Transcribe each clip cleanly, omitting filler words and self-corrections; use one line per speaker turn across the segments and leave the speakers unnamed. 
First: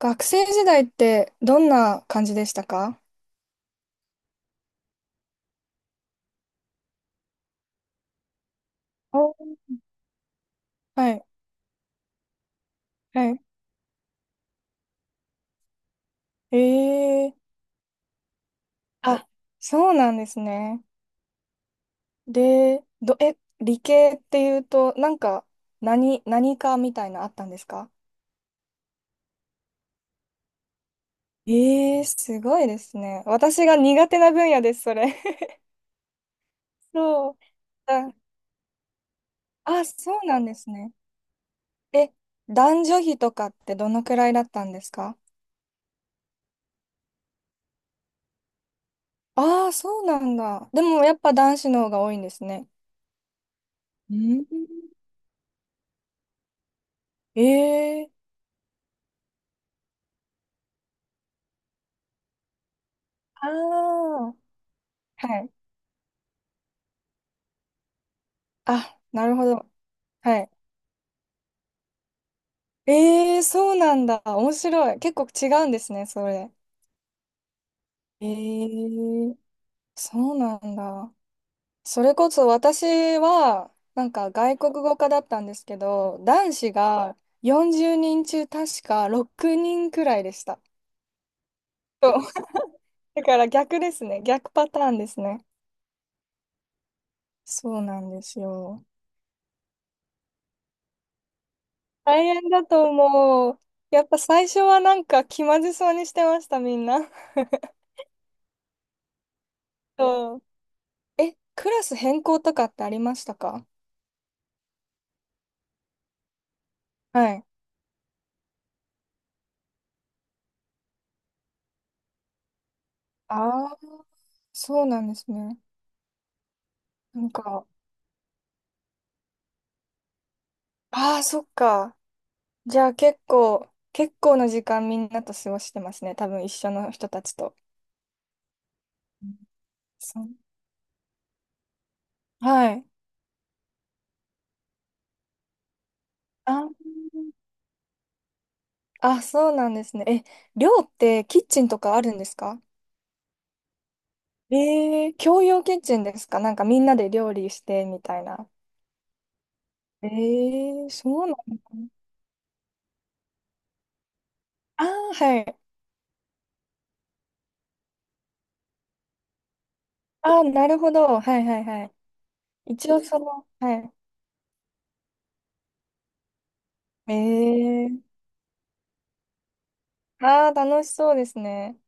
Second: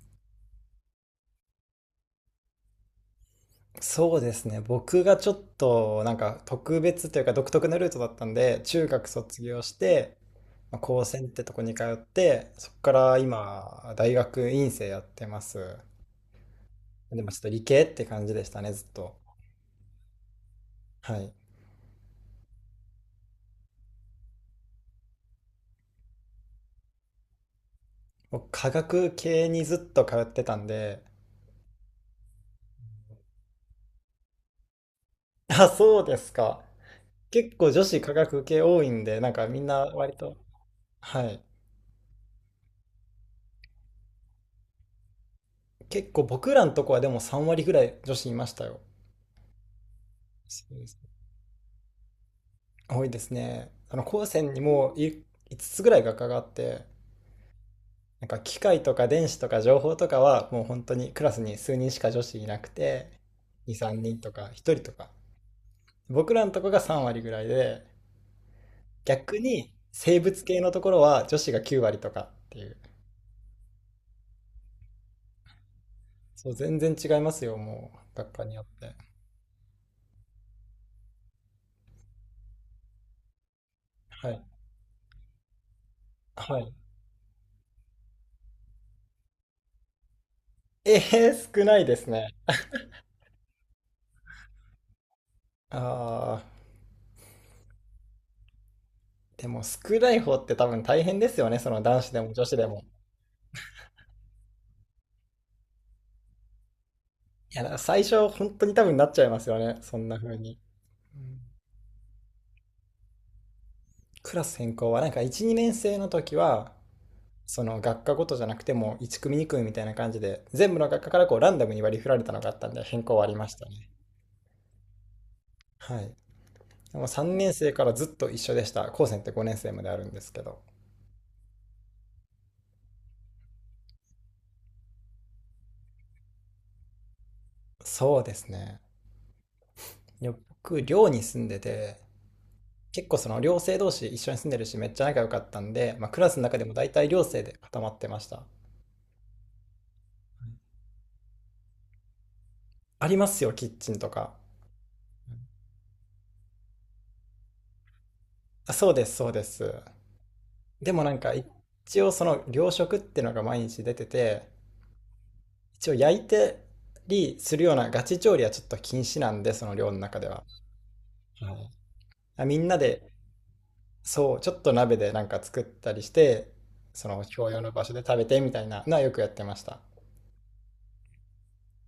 学生時代ってどんな感じでしたか？
そうですね。僕がちょっとなんか特別というか独特なルートだったんで、中学卒
お。
業して、まあ、高
は
専
い、
ってとこに通って、そこから
はい。
今、大学院生やってます。
え
でもちょっと
え。
理系って感じでしたね、ずっと。
あ、そうなんですね。
はい。
で、理系っていうと、なんか、何かみたいなあったんですか？
僕、科学系にずっと通ってたんで、
ええ、すごいですね。私が苦手な分野です、それ。
あ、そうですか。
そう。
結構女子科
あ、
学系多いんで、なんかみんな
あ、そ
割
う
と、
なんですね。
はい。
え、男女比とかってどのくらいだったんですか？
結構僕らのとこはでも3割ぐらい女子いましたよ。
ああー、そうなんだ。でもやっぱ男子の方が多いんですね。
多いですね。あの、
う
高
ん。
専にも5つぐらい学科があって、
ええ。
なんか機械とか電子とか情報とかはもう本当にクラスに数人しか女子いなくて、
あ
2、3人と
あ、
か1人とか。
はい。
僕らのとこが3割ぐらいで、
あ、な
逆
るほど。
に生
は
物
い。
系のところは女子が9割とかっていう。
ええ、そうなんだ。面白い。結構違うんですね、そ
そ
れ。
う、全然違いますよ、もう、
え
学科によって。
え、そうなんだ。それこそ私は、なん
は
か
い。
外国語科だったんですけど、男
は
子
い。
が40人中確か6人くらいでした。
えー、少ないです
そう。
ね。
だから逆ですね。逆パターンですね。
ああ、
そうなんですよ。
でも少ない方って多分大変ですよね、その男子で
大
も女
変
子
だ
でも。
と思う。やっぱ最初はなんか気まずそうにしてました、みんな。
いや、だから最初、本当に多分なっちゃいますよね。そんな風
そう。
に。うん。
クラス変更とかってありましたか？
クラス変更は、なんか1、2年生の時は、
はい。
その学科ごとじゃなくても1組2組みたいな感じで、全部の学科からこうランダムに割り振られたのがあったんで、変更はありました
ああ、
ね。
そうなんですね。
はい。でも
なん
3年
か、
生からずっと一緒でした。高専って5年生まであるんですけど。
ああ、そっか。じゃあ結構な時間みんなと過ごしてますね。多分一緒の人たちと。
そうですね。
うん。そ
い
う。
や僕、寮に住んでて、
はい。
結構その寮生同士一緒に住んでるし、めっちゃ仲良かったんで、まあ、クラスの中でも
あ、
大体寮生で固まってました。
あ、そうなんですね。寮ってキッチンとかあるんですか？
ありますよ、キッチンとか。
共用キッチンですか？なんかみんなで料理してみたいな。
あそうです、そうです。でもなん
そう
か
なのか。な
一応その糧食っていうのが毎日出てて、
ああー、はい。
一応焼いてりするようなガチ調理はちょっと禁止なんで、その寮の中で
あ
は。
あ、なるほど。はい
は
はい
い。
はい。
あみんな
一応
で、
その、はい。
そう、ちょっと鍋でなんか作ったりして、そ
え
の共用の場所で
ー、
食べてみたいなのはよくやってました。
ああ、楽しそうですね。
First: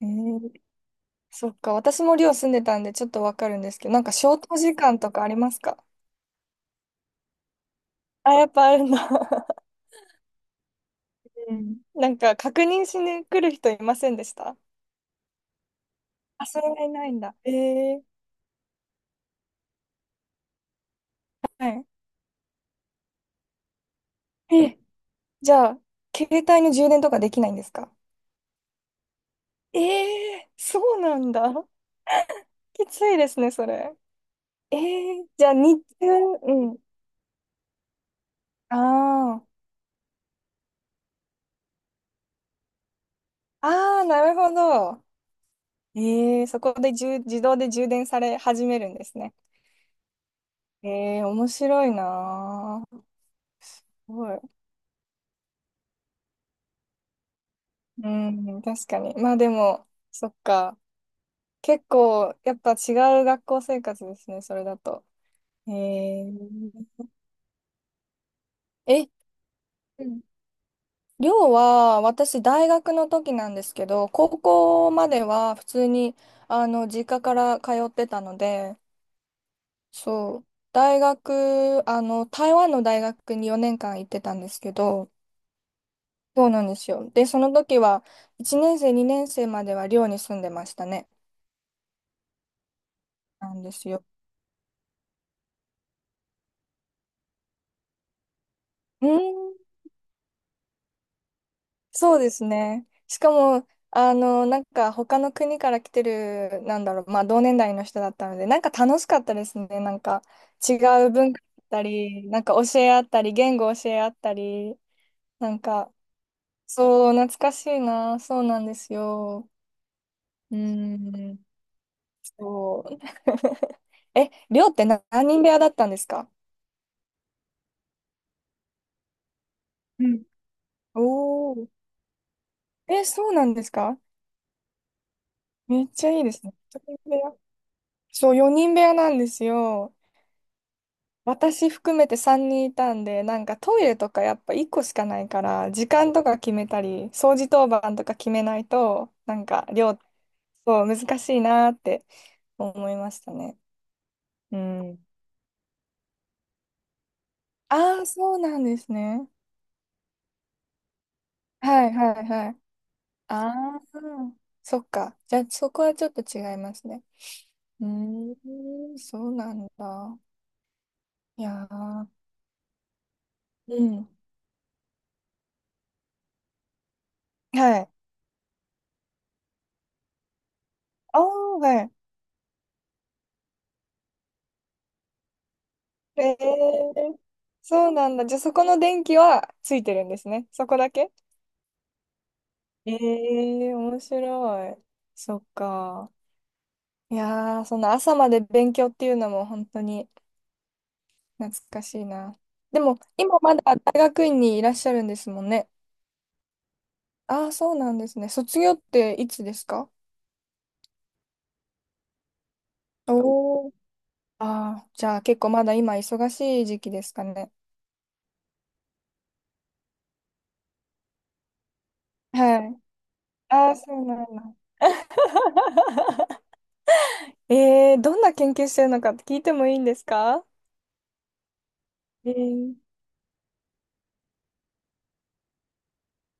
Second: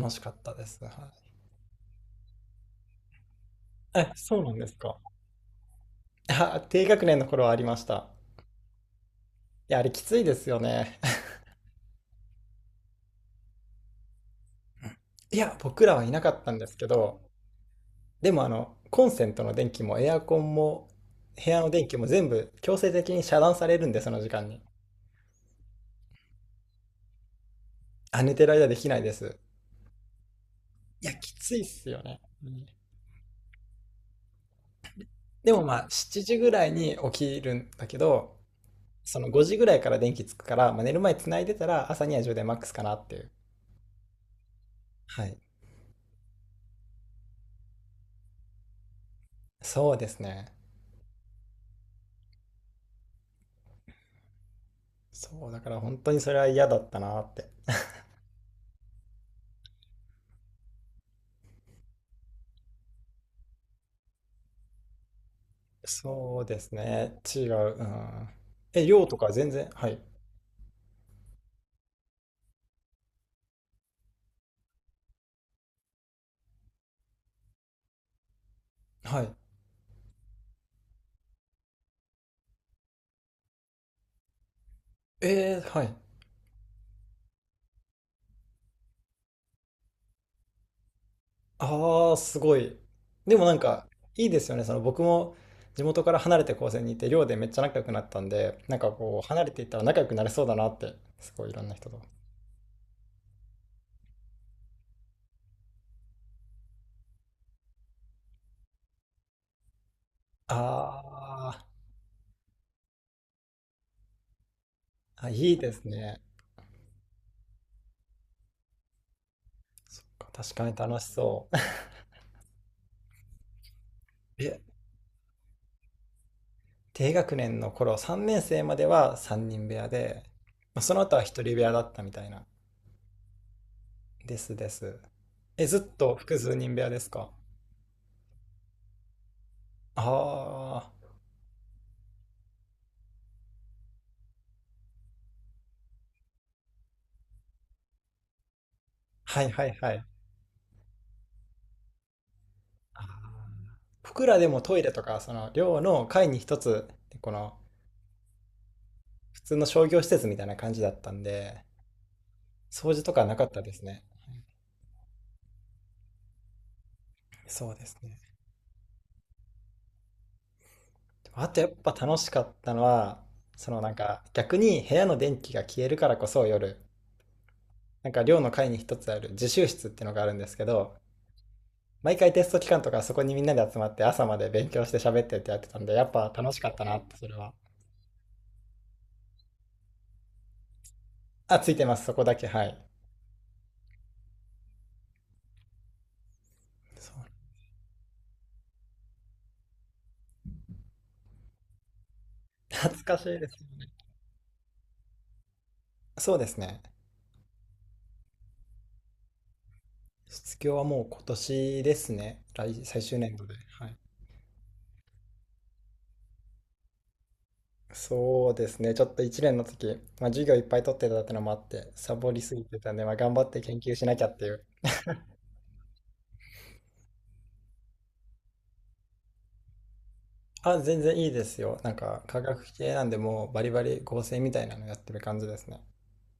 え
しかった
ー、
です。はい。
そっか、私も寮住んでたんでちょっとわかるんですけど、なん
え、
か消
そうな
灯
んで
時
すか。
間とかありますか？
あ、低学年の頃はありました。
あ、やっぱあるんだ。
いや、あれきついですよね。
うん。なんか確認しに来る人いませんでした？
いや、僕らはいなかっ
あ、
たん
そ
で
れ
す
は
け
いないん
ど、
だ。
でもコンセントの電気もエアコンも部屋
は
の
い。
電気も全部強制的に遮断されるんで、その時間に。
え、じゃあ、携帯の充電とかできないんですか？
あ、寝てる間できないです。
え。そう
いや、
なん
き
だ。
ついっ すよね。うん。
きついですね、それ。え。じゃあ
でも
日
まあ、
中。
7時ぐらい
うん。
に起きるんだけど、その5
あ
時ぐらいから電気つくから、まあ、寝る前繋いでたら朝には充電マックスかなっていう。
あ。ああ、なるほど。
はい。
ええ、そこで充自動で充電され始めるんですね。
そうですね。
ええ、面白いなあ。すごい。
そう、だから本当にそれは嫌だったなって。
うん、確かに。まあでも、そっか。結構、やっぱ違う学校生活ですね、それだと。え。
そうですね。違う。うん。え、
え
量
え。
とか全然、はい。
うん。寮は、私、大学の時なんですけど、高校までは普通に、あの、実家から通ってたので、
はい。
そう、大学、あの、台湾の大学に4年間行ってたんですけど、
えー、はい。
そうなんですよ。で、その時は、1年生、2年生までは寮に住んでましたね。
ああ、すごい。でもな
な
ん
んで
か、
すよ。
いいですよね。その僕も地元から離れて高専にいて、寮でめっちゃ仲良くなったんで、なんか
うー
こう、離れ
ん、
ていったら仲良くなれそうだなって、すごいいろんな人と。
そうですね。しかも、あの、なんか、他の国から来てる、なんだろう、まあ、同年代の人だったので、なんか楽しかったですね。なんか、違う文化
あ
だったり、なんか教え合ったり、言語教え合ったり、
ーあ、
な
いい
ん
です
か、
ね。
そう、懐かしいな。そうなんですよ。
そっか、確
うー
かに楽し
ん、
そう。
そう。
え、
寮って何人部屋だったんですか？
低学年の頃、3年生までは3人部屋で、まあそ
お
の後は1人部
お。
屋だったみたいな。
そうなんですか？
ですです。え、ず
めっ
っ
ちゃ
と
いいで
複
すね。
数人
一
部屋で
人
す
部
か？
屋。そう、4人部屋なんですよ。
ああー、
私含めて3人いたんで、なんかトイレとかやっぱ1個しかないから、時間とか決めたり、掃除当番とか決めないと、な
は
ん
いは
か
いは
量、
い。
そう、難しいなーって思いましたね。
僕らで
う
もトイレと
ん。
か、その寮の階に一つ、この
ああ、そうなんですね。
普通の商業施設みたいな感じだったんで、
はいはいはい。
掃除とかはなかっ
あ
たで
あ、
すね。
そっか。じゃあそこはちょっと違いますね。
そうですね。
そうなんだ。
でも
い
あとや
や
っぱ
ー。
楽しかったのは、そ
う
のなん
ん。
か逆に部屋の電気が消えるからこそ夜、
はい。
なんか寮の階に一つある自習室っていうのがあるんですけど、
あー、はい。
毎回テスト期間とかそこにみんなで集まって朝まで勉強して喋ってってやってたんで、やっぱ
え
楽しかったなって、
ー、
それは。
そうなんだ。じゃあそこの電気はついてるんですね。そこだけ？
あ、ついてます、そこだけ、はい。
えー、面白い。そっか。
そ
い
う。
やー、その朝まで勉強っていうのも本当に懐かしいな。でも、
懐かし
今
いです。
まだ大学院にいらっしゃるんですもんね。
そうですね。
ああ、そうなんですね。卒業っていつですか？
卒業はもう今年ですね。最終年度で。
おおー。
はい。
ああ、じゃあ結構まだ今忙しい時期ですかね。
そうですね。ちょっと1年の時、まあ、授業いっぱい取ってたってのもあって、サボりす
は
ぎて
い。
たんで、まあ、頑張って
ああ、
研
そ
究し
う
な
な
きゃ
ん
ってい
だ。
う。
どんな研究してるのかって聞いてもいいんですか？
あ、全然いいですよ。なんか、
え
科学
ー、
系なんで、もうバリバリ合成みたいなのやってる感じですね。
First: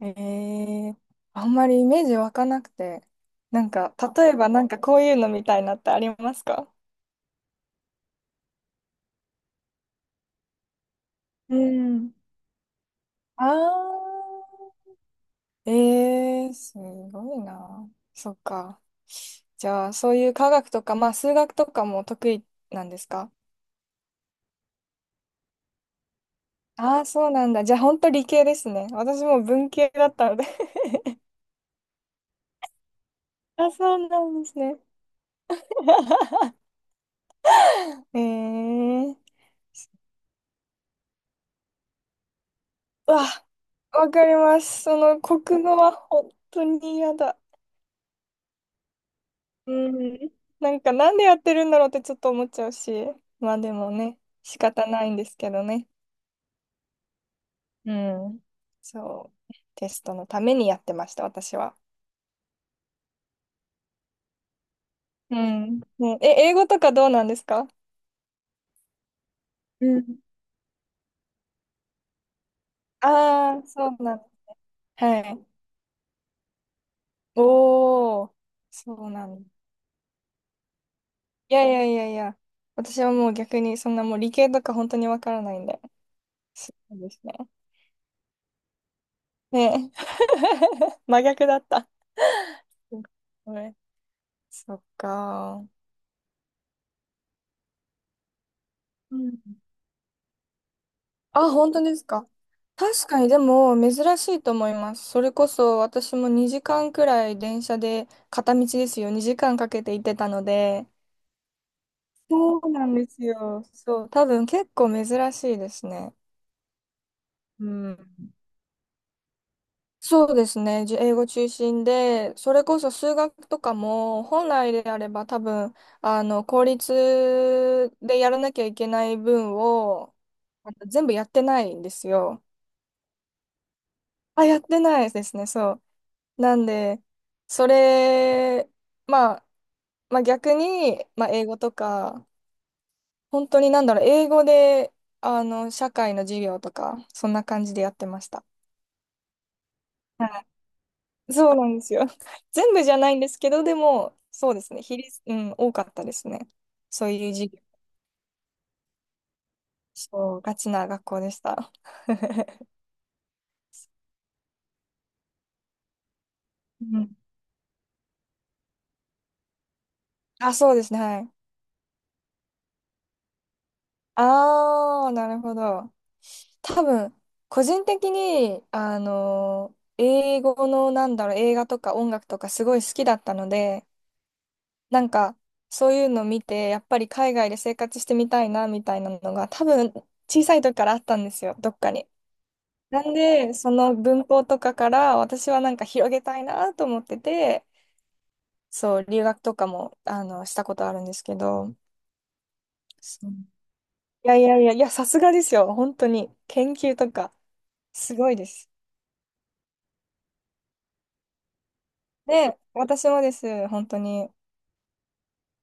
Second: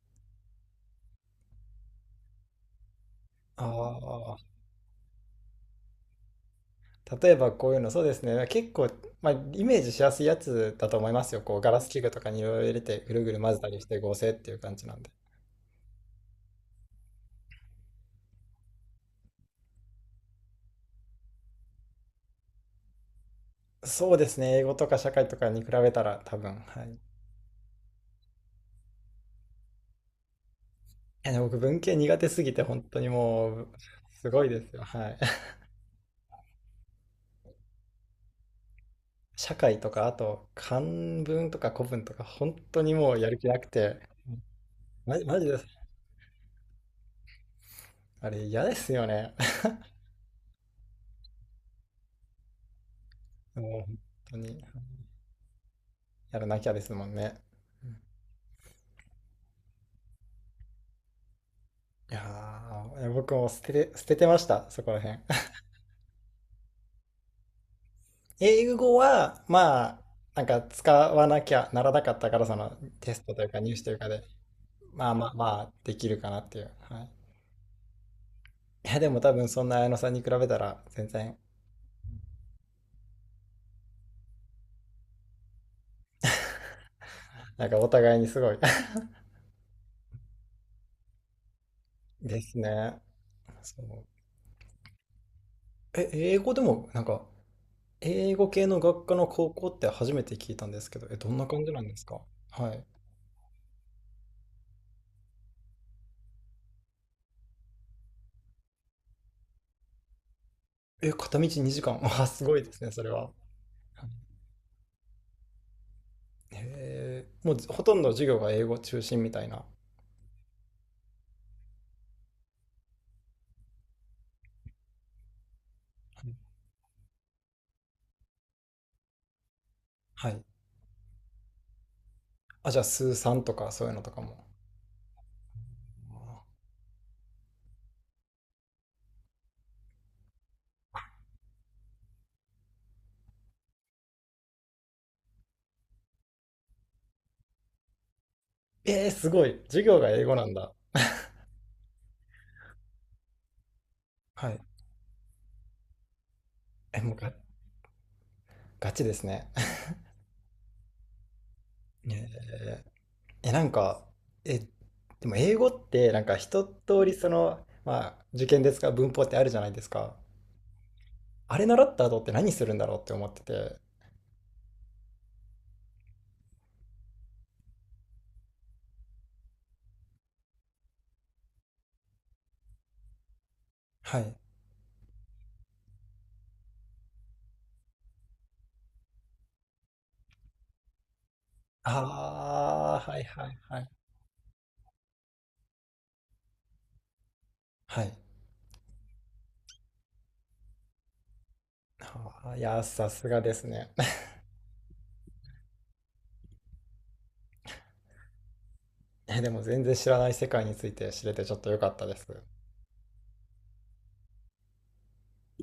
えー、あんまりイメージ湧かなくて。なんか、例え
あ
ばなんかこういうのみたいなってありますか？
あ、例えばこういうの、そうですね。結構、まあ、イメージしやすいやつだと思いますよ。
う
こう、ガラス器具
ん。
とかにいろいろ入れて、ぐるぐる
あ
混ぜたりして合成っていう感じなんで。
ー、すごいな。そっか。じゃあ、そういう科学とか、まあ、数学とかも得意なんですか？
そうですね。英語とか社会とかに比べたら多分、はい。
ああー、そうなんだ。じゃあ、本当理系ですね。私も文系だったので。
や、でも僕文系苦手すぎて本当にも う
あ、そうな
す
ん
ご
で
い
す
です
ね。
よ。はい。
えー
社会とかあと漢文とか古文とか本当に
う
もうやる
わ、
気なくて、
わかります。そ
マ
の
ジ、マジで
国
す。
語は本当に嫌だ。
あれ嫌ですよね。
うん。なんかなんでやってるんだろうってちょっと思っちゃうし、まあで
もう
も
本
ね、
当
仕
に
方ないんですけどね。
やらなきゃですもんね。
うん。そう。テストのためにやってました、私は。
いやー、僕も捨ててました、そこら辺。
う ん。ね、英語とかどうなんですか？
英語は、
う
まあ、
ん。
なんか使わなきゃならなかったから、そのテストという
あ
か
あー、
入試
そ
という
う
か
な
で、
ん。
まあ
は
まあま
い。
あ、できるかなっていう。はい。い
おー、そ
や、で
う
も
な
多
ん
分
だ。
そんな綾野さんに比べたら、全然
いやいやいやいや。私はもう逆にそんなもう理系とか本当にわからないんで。そうですね。
なんかお互いにすごい
ねえ。真逆だった。
ですね。
ごめん。
そう。
そっか。
え、英語でも、なんか、英語系の学科
う
の
ん。
高校って初めて聞いたんですけど、え、どんな
あ、
感じ
本
な
当
んで
で
す
す
か？
か。
はい。
確かに、でも、珍しいと思います。それこそ、私も2時間くらい電車で、片道ですよ、2時間かけて行ってたので。
え、片道2時間。あ、すご
そ
いで
う
す
な
ね、
ん
そ
で
れ
す
は。
よ。そう、多分結構珍しいですね。
へえ、もう
う
ほと
ん。
んど授業が英語中心みたいな。
そうですね。英語中心で、それこそ数学とかも、本来であれば多分、あの、公立でやらなきゃいけない分を、
はい。
あの全部やってないんですよ。
あ、じゃあ、数三とかそういうのとか
あ、
も。
やってないですね、そう。なんで、それ、まあ、まあ逆に、まあ英語とか、本当になんだろう、英語で、あの、社会の授業とか、そんな感じでやってました。
えー、すごい。授業が英語なんだ。
そうなんですよ。全部じゃないんですけど、でも、
は
そうで
い。
すね。比率、うん、多かったですね。
え、
そう
もう
い
が、
う授業。
ガチですね。
そう、ガチな学校でした。
ねえ、なんか、え、でも英語ってなんか一
う
通り
ん。
その、まあ、受験ですか、文法ってあるじゃないですか。
あ、そうですね。はい。
あれ習った後って何するんだろうって思ってて。
ああ、なるほど。多分、個人的に、あの、英語の、なんだろう、映画とか音楽とかすごい好きだったので、
はい。
なんか、そういうの見て、やっぱり海外で生活してみたいな、みたいなのが、多分、小さい時からあったんですよ、どっか
あ
に。な
あ、
ん
はいは
で、
い
そ
はい。
の文法とかから私はなんか広げたいなと思ってて、
はい。
そう、留学とかも、あの、したことあるんですけど、
あーいやー、さす
そう。
がですね。
いやいやいや、いや、さすがですよ。本当に。研究とか、すごいです。
え、でも全然知らない世界について知れてちょっと良かったです。
で、私もです。本当に。